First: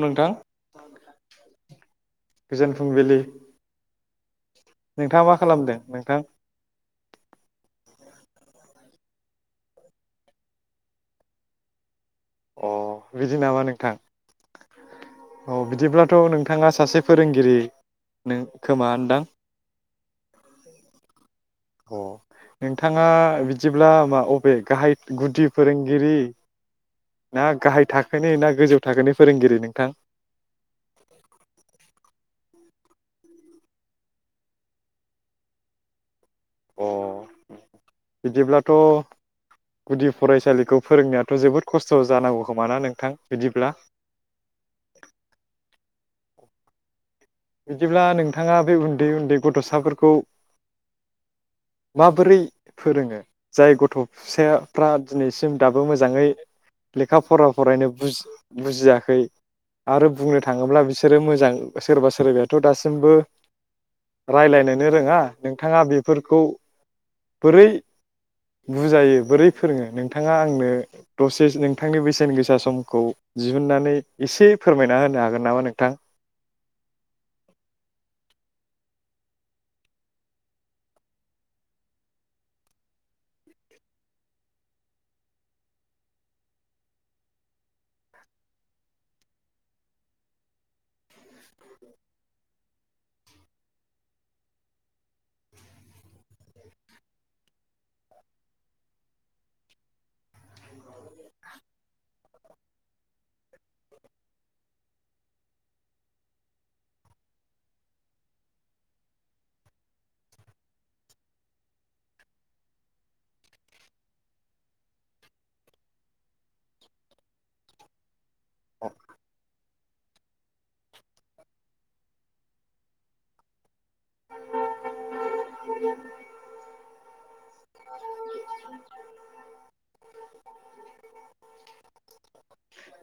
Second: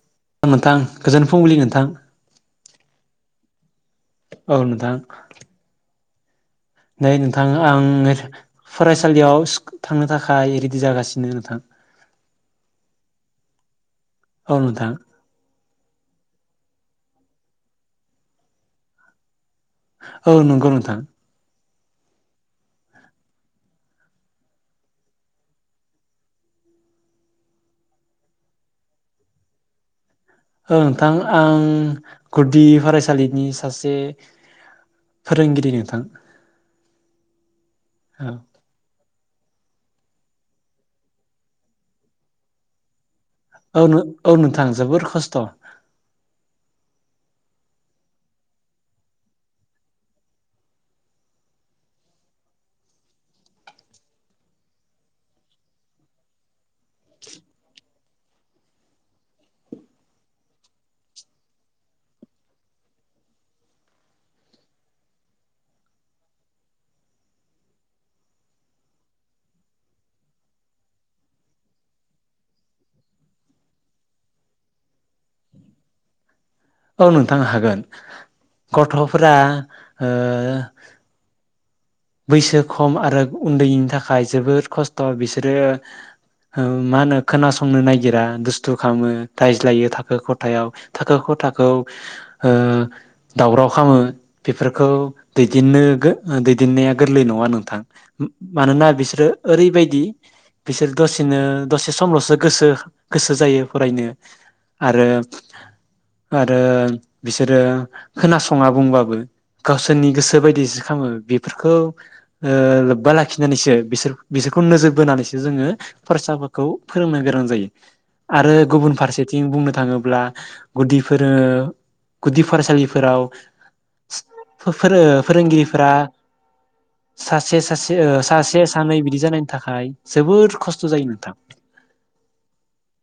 नोंथां नोंथां गोजोन फुंबिलि नोंथां गोजोन फुंबिलि औ नोंथां नोंथाङा मा खालामदों नोंथां नै नोंथां आं फरायसालियाव थांनो थाखाय रेडि जागासिनो नोंथां अ बिदि नामा नोंथां अ नोंथां औ बिदिब्लाथ' नोंथाङा सासे फोरोंगिरि नो खोमा नदां औ नंगौ नोंथां अ नोंथाङा बिदिब्ला मा अबे गाहाय गुदि फोरोंगिरि ना गाहाय थाखोनि ना गोजौ थाखोनि फोरोंगिरि नोंथां नोंथां आं गुदि फरायसालिनि सासे फोरोंगिरि नोंथां अ औ बिदिब्लाथ' गुदि फरायसालिखौ फोरोंनायाथ' जोबोद खस्थ' जानांगौ खोमा ना नोंथां बिदिब्ला औ औ नोंथां जोबोर खस्थ' बिदिब्ला नोंथाङा बे उन्दै उन्दै गथ'साफोरखौ माबोरै फोरोङो जाय गथ' फिसाफ्रा दिनैसिम दाबो मोजाङै लेखा फरा फरायनो बुजियाखै आरो बुंनो थाङोब्ला बिसोरो मोजां सोरबा सोरबाथ' दासिमबो राय्लायनोनो रोङा नोंथाङा बेफोरखौ बोरै बुजायो बोरै फोरोङो नोंथाङा आंनो दसे नोंथांनि बेसेन गोसा समखौ दिहुनन्नानै एसे फोरमायना होनो हागोन नामा नोंथां औ नोंथां हागोन गथ'फोरा ओ बैसो खम आरो उन्दैनि थाखाय जोबोद खस्थ' बिसोरो मा होनो खोनासंनो नागिरा दुस्थु खालामो रायज्लायो थाखो खथायाव थाखो खथाखौ ओ दावराव खालामो बेफोरखौ दैदेननो दिन्नाया गोरलै नङा नोंथां मानोना बिसोरो ओरैबायदि बिसोर दसेनो दसे समल'सो गोसो गोसो जायो फरायनो आरो आरो बिसोरो खोनासङा बुंबाबो गावसोरनि गोसो बायदिसो खालामो खौ ओ लोब्बा लाखिनानैसो बिसोर बिसोरखौ नोजोर बोनानैसो जोङो फरायसाफोरखौ फोरोंनो गोनां जायो आरो गुबुन फारसेथिं बुंनो थाङोब्ला गुदिफोर गुदि फरायसालिफोराव फोर फोरोंगिरिफोरा सासे सासे ओ सासे सानै बिदि जानायनि थाखाय जोबोोर खस्थ' जायो नोंथां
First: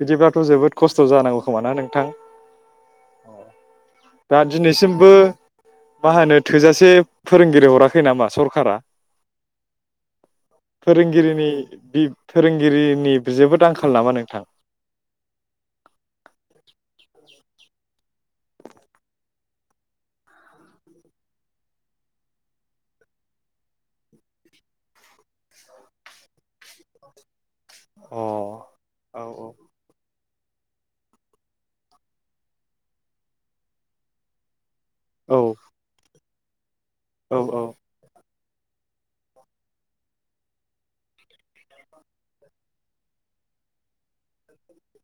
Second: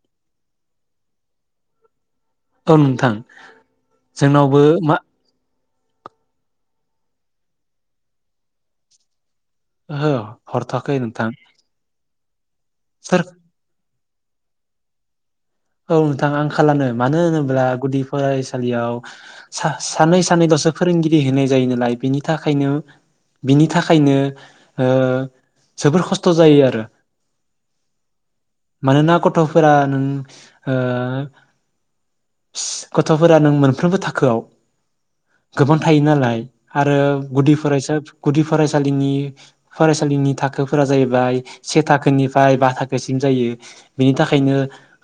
बिदिब्लाथ' जोबोद खस्थ' जानांगौ खोमा ना नोंथां ओ नोंथां दा जोंनावबो मा दिनैसिमबो मा होनो थोजासे फोरोंगिरि हराखै नामा सरखारा ओहो हरथ'वाखै नोंथां फोरोंगिरिनि फोरोंगिरिनि सोर जोबोद आंखाल नामा नों थां औ नोंथां आंखालानो मानो होनोब्ला गुदि फरायसालियाव सानै सानैल'सो फोरोंगिरि होनाय जायो नालाय बेनि थाखायनो बिनि थाखायनो ओ जोबोर खस्थ' जायो आरो अ मानोना औ गथ'फोरा नों ओ गथ'फोरा नों मोनफ्रोमबो थाखोआव औ गोबां थायो नालाय आरो औ गुदि औ फरायसा गुदि फरायसालिनि फरायसालिनि थाखोफोरा जाहैबाय से थाखोनिफ्राय बा थाखोसिम जायो बेनि थाखायनो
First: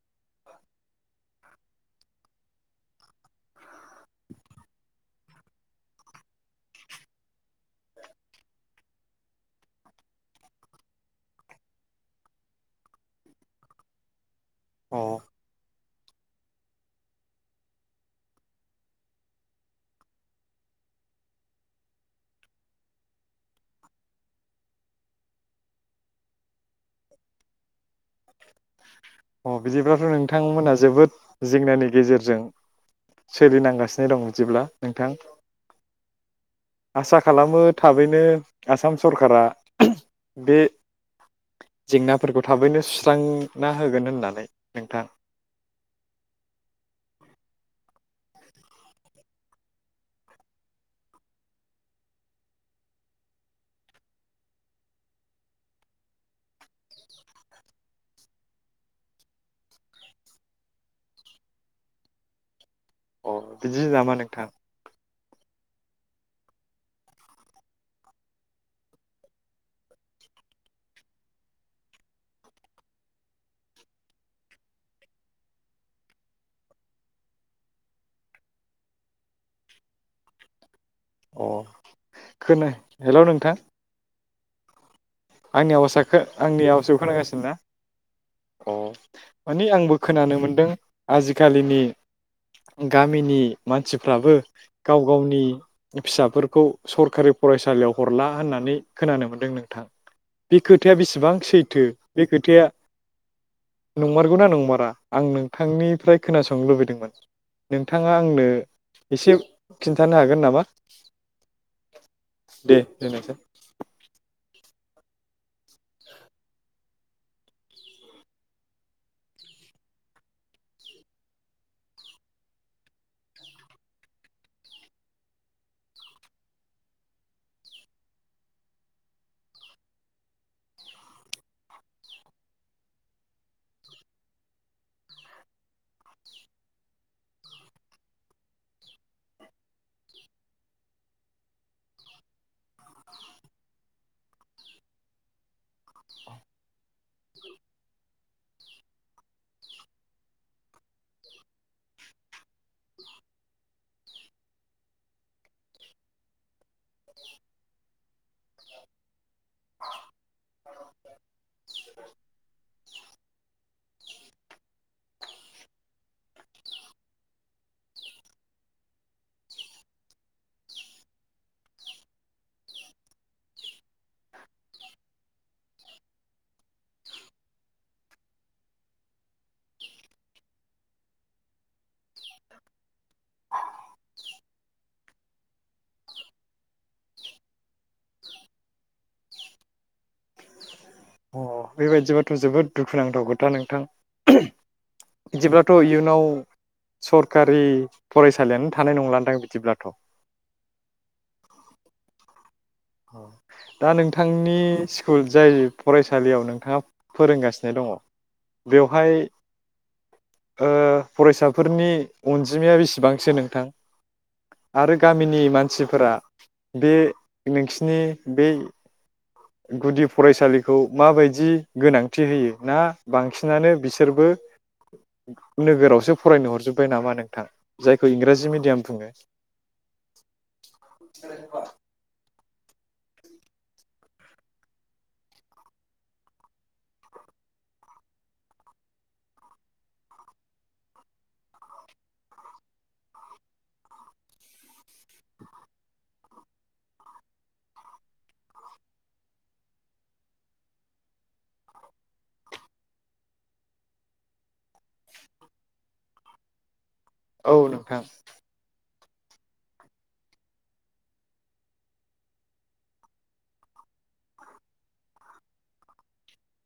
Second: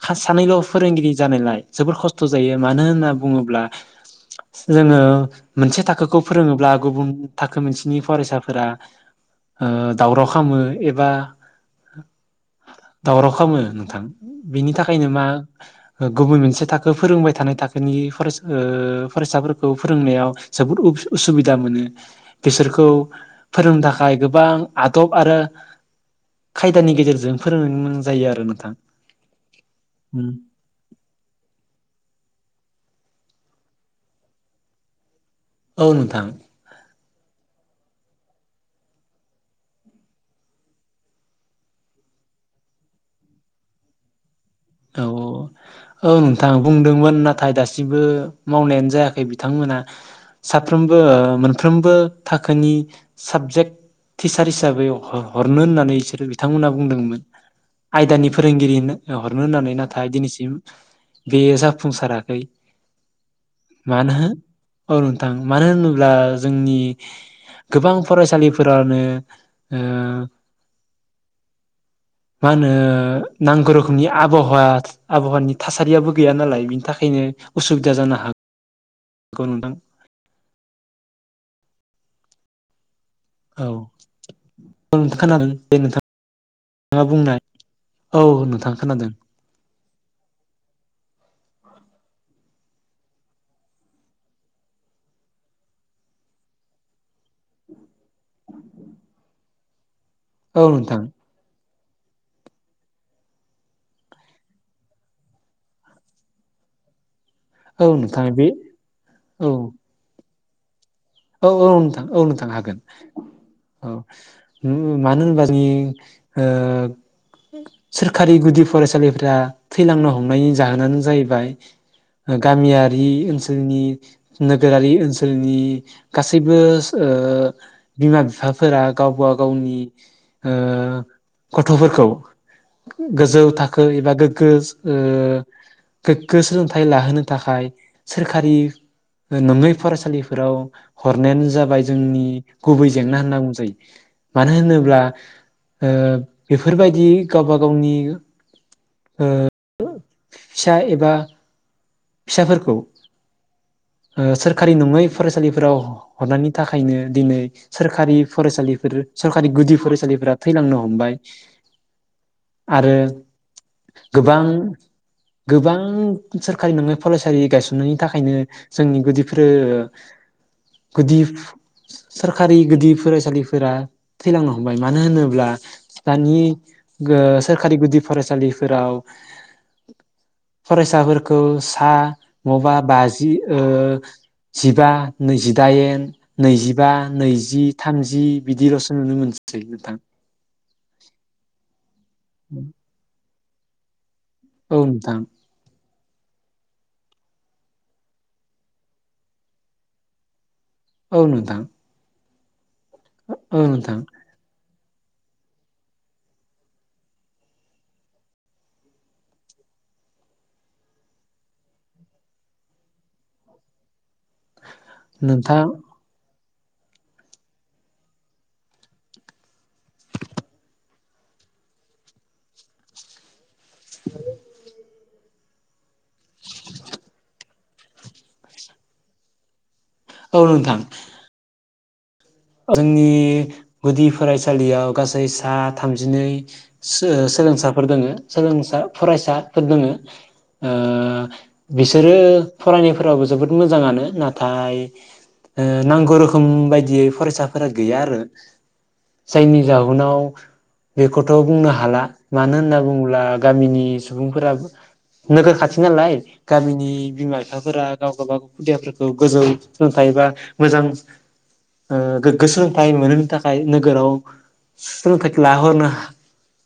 खासे सानैल' फोरोंगिरि जानायलाय जोबोर खस्थ' जायो मानो होनना बुङोब्ला जोङो मोनसे थाखोखौ फोरोङोब्ला गुबुन थाखो मोनसेनि फरायसाफोरा अ दावराव खालामो एबा दावराव खालामो नोंथां अ बेखायनो मा गुबुन मोनसे थाखो फोरोंबाय थानाय थाखोनि फरायसा अ फरायसाफोरखौ फोरोंनायाव जोबोद उसुबिदा मोनो बिसोरखौ फोरोंनो थाखाय गोबां आदब आरो खायदानि गेजेरजों फोरोंनो गोनां जायो आरो नोंथां अ बिदिब्लाथ' नोंथांमोना जोबोद जेंनानि गेजेरजों सोलिनांगासिनो दं बिदिब्ला नोंथां औ नोंथां आसा खालामो थाबैनो आसाम सरकारा बे जेंनाफोरखौ थाबैनो सुस्रांना होगोन होननानै नोंथां औ औ अ नोंथां बुंदोंमोन नाथाय दासिमबो मावनायानो जायाखै बिथांमोना साफ्रोमबो मोनफ्रोमबो थाखोनि साबजेक्ट टिचार हिसाबै हरनो होननानै बिसोरो बिथांमोना बुंदोंमोन आयदानि फोरोंगिरि नो नो होननानै नाथाय दिनैसिम बे जाफुंसाराखै अ बिदिसो नामा मानो नोंथां औ नोंथां मानो होनोब्ला जोंनि गोबां फरायसालिफोरानो अह मा होनो नांगौ रोखोम नि आबहावा आबहावानि थासारियाबो गैया नालाय बिनि थाखायनो उसुबिदा जानो हागो नोंथां अ खोना हेल' नोंथां औ नोंथां खोनादों आंनि दे आवासा नोंथाङा आंनि आवासखौ बुंनाय खोनागासिनो ना औ नोंथां अ खोनादों माने आंबो खोनानो मोनदों आजिखालिनि गामिनि मानसिफ्राबो गाव गावनि फिसाफोरखौ सरखारि फरायसालियाव हरला होननानै नै खोनानो मोनदों नोंथां बे औ खोथाया नोंथां बेसेबां सैथो बे खोथाया नंमारगौना नंमारा आं नोंथांनिफ्राय खोनासंनो लुबैदोंमोन औ नोंथाङा नोंथां आंनो बे एसे औ खिनथानो हागोन ना औ औ नोंथां औ नोंथां दे हागोन दोननोसै औ उ मानो होनबा जोंनि ओ सोरखारि गुदि फरायसालिफ्रा थैलांनो हमनायनि जाहोनानो जाहैबाय गामियारि ओनसोलनि नोगोरारि ओनसोलनि गासैबो अह बिमा बिफाफोरा गावबा गावनि अह गथ'फोरखौ गोजौ थाखो एबा गोग्गो अह गोग्गो सोलोंथाइ लाहोनो थाखाय सोरखारि नङै फरायसालिफोराव हरनायानो जाबाय जोंनि गुबै जेंना होनना बुंजायो मानो होनोब्ला ओ बेफोरबायदि गावबा गावनि ओ फिसा एबा फिसाफोरखौ अ सोरखारि नङै फरायसालिफोराव हरनायनि थाखायनो दिनै सोरखारि फरायसालिफोर सोरखारि गुदि फरायसालिफोरा थैलांनो हमबाय आरो गोबां गोबां सोर खारि नङै फरायसालि गायसननायनि थाखायनो जोंनि गुदिफोर गुदि सोरखारि गुदि फरायसालिफोरा थैलांनो हमबाय मानो होनोब्ला दानि अह सोरखारि गुदि फरायसालिफोराव फरायसाफोर खौ सा नङाबा बाजि जिबा नैजिदाइन नैजिबा नैजि थामजि बिदिल'सो नुनो मोनसै नोंथां अ बेबायदिबाथ' जोबोद दुखुनांथाव दा नोंथां औ नोंथां जेब्लाथ' इयुन नाव सरखारि फरायसालियानो थानाय नंलादां बिदिब्लाथ' औ नोंथां अ औ दा नोंथां नोंथांनि स्कुल जाय फरायसालियाव नोंथाङा फोरोंगासिनो दङ बेवहाय ओ फरायसाफोरनि अनजिमाया बेसेबांसो नोंथां आरो गामिनि नोंथां मानसिफोरा बे नोंसिनि बै गुदि फरायसालिखौ माबायदि गोनांथि होयो ना बांसिन नानो बिसोरबो नोगोरावसो फरायनो हरजोबबाय नामा नोंथां जायखौ इंराजि मिडियाम बुङो औ नोंथां [unintelligible] जोंनि गुदि फरायसालियाव गासै सा थामजिनै सो ओ सोलोंसाफोर दोङो सोलोंसा फरायसाफोर दोङो ओ बिसोरो फरायनायफोरावो जोबोद मोजाङानो नाथाय ओ नांगौ रोखोम बायदियै फरायसाफोरा गैया आरो जायनि जाउनाव बेखौथ' बुंनो हाला मानो होनना बुङोब्ला गामिनि सुबुंफोरा नोगोर खाथि नालाय गामिनि बिमा औ फिफाफोरा नोंथां गाव गाबागाव खुदियाफोरखौ गोजौ सोलोंथाइ बा मोजां ओ गोग्गो सोलोंथाइ मोनहोनो थाखाय नोगोराव सोलोंथाइखौ लाहरनो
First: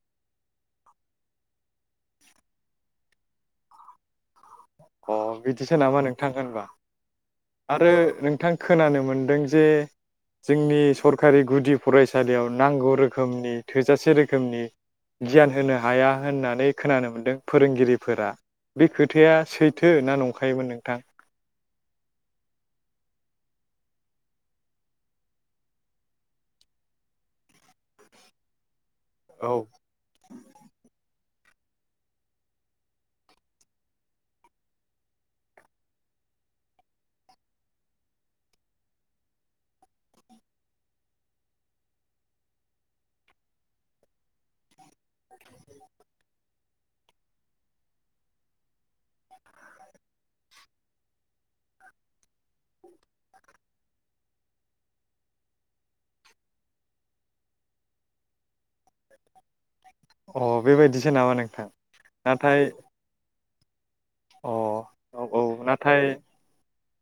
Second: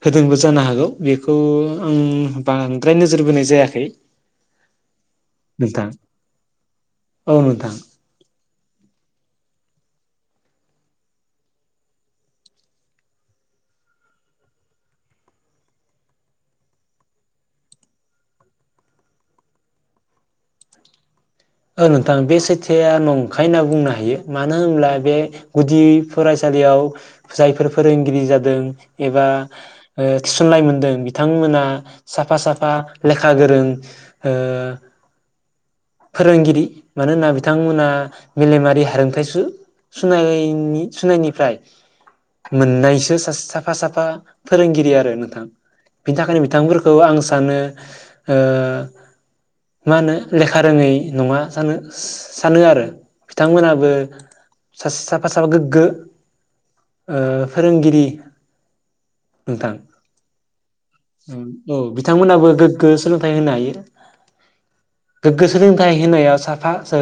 होदोंबो जानो हागौ बेखौ आं बांद्राय नोजोर बोनाय जायाखै। अ बिदिसो नामा नोंथां होनबा औ नोंथां आरो नोंथां खोनानो मोन्दों जे जोंनि सरखारि गुदि फरायसालियाव नांगौ रोखोमनि थोजासे रोखोमनि गियान होनो हाया होननानै खोनानो मोन्दों फोरोंगिरिफोरा बे खोथाया सैथो ना नंखायमोन नोंथां ओ नोंथां बे सैथो आ नंखाय होनना बुंनो हायो मानो होनब्ला बे गुदि फरायसालियाव जायफोर फोरोंगिरि जादों एबा औ ओ थिसननाय मोनदों बि थां मोना साफा साफा लेखा गोरों ओ फोरोंगिरि मानोना बिथांमोना मेलेमारि हारोंथाइ सु-सुनायनि-सुनायनिफ्राय मोननायसो साफा साफा फोरोंगिरि आरो नोंथां बिनि थाखायनो बिथांफोरखौ आं सानो ओ मा होनो लेखा खारोङै नङा जानो सानो आरो बिथांमोनाबो सासे साफा साफा गोग्गो ओ फोरोंगिरि नोंथां अ बेबायदिसो नामा नोंथां? औ बिथांमोनाबो नाथाय गोग्गो सोलोंथाइ अ औ गो सोलोंथाइ नाथाय होनाया साफा ओ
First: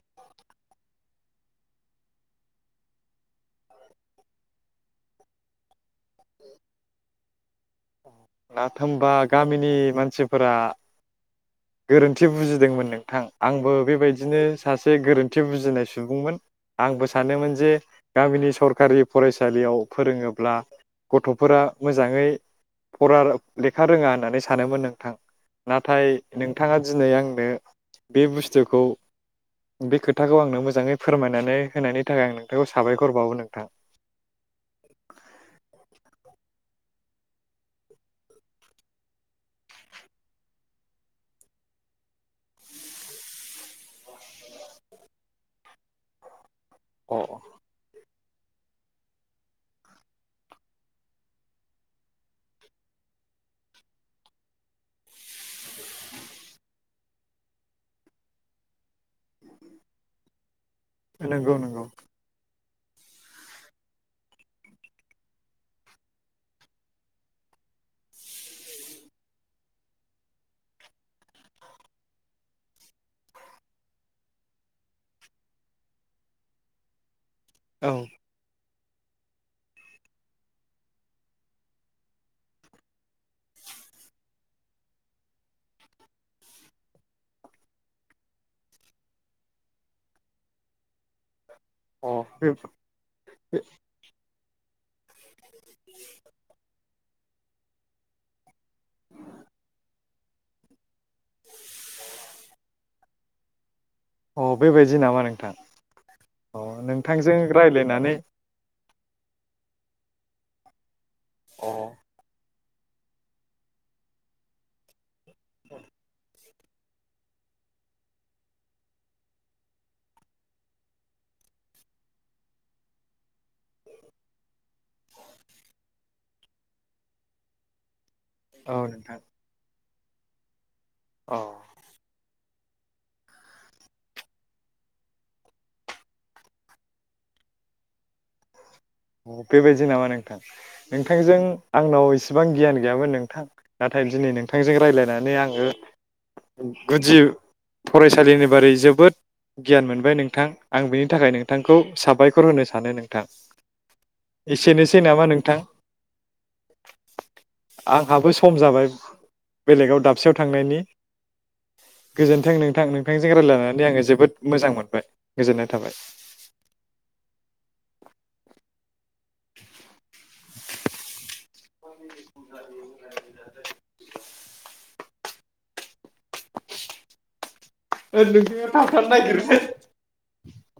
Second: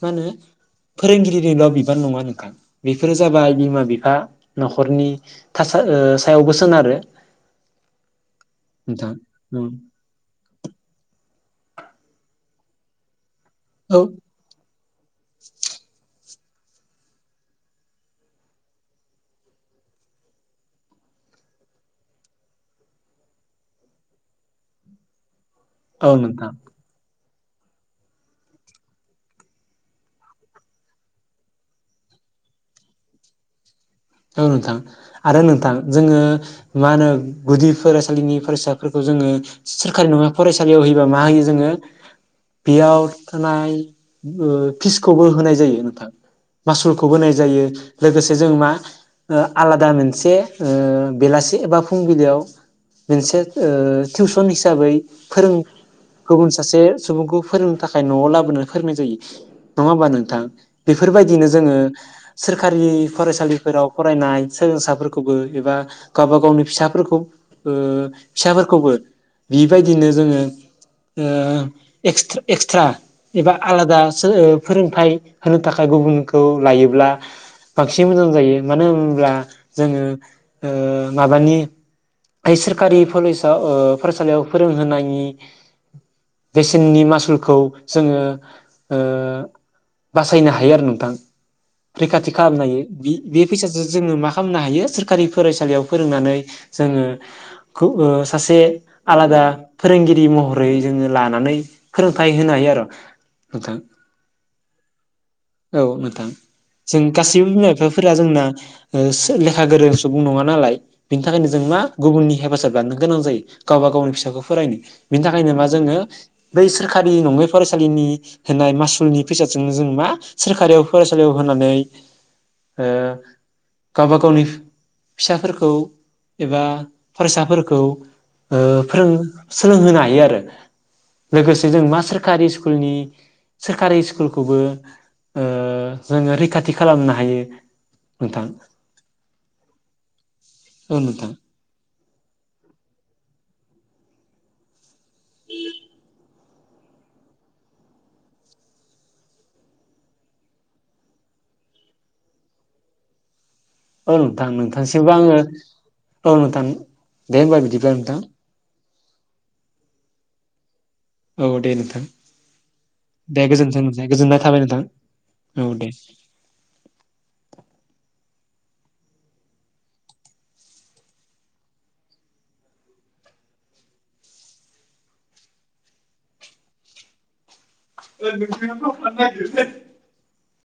मा होनो फोरोंगिरिनिल' बिबान नङा नोंथां बेफोरो जाबाय बिमा बिफा न'खरनि थासा ओ सायावबो सोनारो। नाथ होमबा नोंथां गामिनि मानसिफोरा गोरोन्थि बुजिदोंमोन नोंथां। आंबो औ बेबायदिनो सासे गोरोन्थि बुजिनाय सुबुंमोन आंबो सानोमोन जे गामिनि सरखारि फरायसालियाव फोरोङोब्ला गथ'फोरा मोजाङै फरा लेखा रोङा होननानै सानोमोन नोंथां नाथाय औ नोंथां नोंथाङा दिनै आं [unintelligible] बे बुस्थुखौ बे खोथाखौ आंनो मोजाङै फोरमायनानै होनायनि थाखाय आं नोंथांखौ साबायखर बावो नोंथां औ नोंथां आरो नोंथां जोङो मा होनो गुदि फरायसालिनि फरायसाफोरखौ जोङो सोरखारि नङा फरायसालियाव होयोबा मा होयो जोङो बेयाव थानाय ओ फिसखौबो होनाय जायो नोंथां मासुलखौबो बोनाय अ जायो लोगो जों मा ओ आलादा मोनसे बेलासि एबा फुंबिलियाव मोनसे ओ टिउसन हिसाबै फोरों गुबुन सासे सुबुंखौ फोरोंनो थाखाय न'आव लाबोनो फोरोंनाय जायो। नङा होमबा नोंथां बेफोरबायदिनो नंगौ जोङो नंगौ सोर सरखारि फरायसालिफोराव फरायनाय सोलोंसाफोरखौबो एबा गावबा गावनि फिसाफोरखौ फिसाफोरखौबो बिबायदिनो जोङो ओ एक्सट्रा एक्सट्रा एबा आलादा फोरोंथाइ होनो थाखाय गुबुनखौ लायोब्ला औ बांसिन मोजां जायो मानो होनब्ला जोङो ओ माबानि सोरखारि कलेजाव ओ फरायसालियाव फोरोंहोनायनि बेसेननि मासुलखौ जोङो ओ बासायनो हायो आरो नोंथां अ रैखाथि बे खालामनो हायो बि बे फैसाजों जोङो मा खालामनो हायो सोरखारि फरायसालियाव फोरोंनानै जोङो गु ओ सासे आलादा फोरोंगिरि महरै जोङो लानानै फोरोंथाइ होनो हायो आरो नोंथां अ बेबायदि नामा नोंथां औ नोंथां अ जों नोंथांजों गासैबो बिमा रायज्लायनानै बिफाफोरा जोंना ओ लेखा गोरों सुबुं नङा नालाय बिनि था जों औ मा गुबुननि हेफाजाब लाथ'नो गोनां जायो गावबा गावनि फिसाखौ फरायनो बिनि थाखायनोबा जोङो बै सोरखारि नंङै फरायसालिनि होनाय मासुलनि फैसाजोंनो जों मा सोरखारियाव फरायसालियाव होनानै ओ गावबा गावनि फिसाफोरखौ एबा फरायसाफोरखौ ओ फोरों नोंथां सोलोंहोनाय य आरो अ लोगोसे जों मा सोरखारि स्कुलनि सोरखारि स्कुलखौबो ओ जोङो रैखाथि खालामनो हायो नोंथां बेबायदि नामा नोंथां औ नोंथां नोंथांजों आंनाव एसेबां गियान गैयामोन नोंथां नाथाय दिनै नोंथांजों रायलायनानै आङो गुदि फरायसालिनि बारै जोबोद गियान मोनबाय नोंथां आं बिनि थाखाय नोंथांखौ साबायखर होनो सानो नोंथां औ नोंथां एसेनोसै नोंथांसिमबो नामा आङो नोंथां औ नोंथां दे होमबा बिदिब्ला नोंथां आंहाबो सम जाबाय बेलेगाव दाबसेयाव थांनायनि औ दे नोंथां गोजोन्थों नोंथां नोंथांजों दे गोजोन्थों रायज्लायनानै आङो नोंथां जोबोद गोजोननाय थाबाय मोजां नोंथां मोनबाय औ गोजोननाय दे थाबाय। [inaudible] ओ नोसोरनियाव थांफानो नागिरो से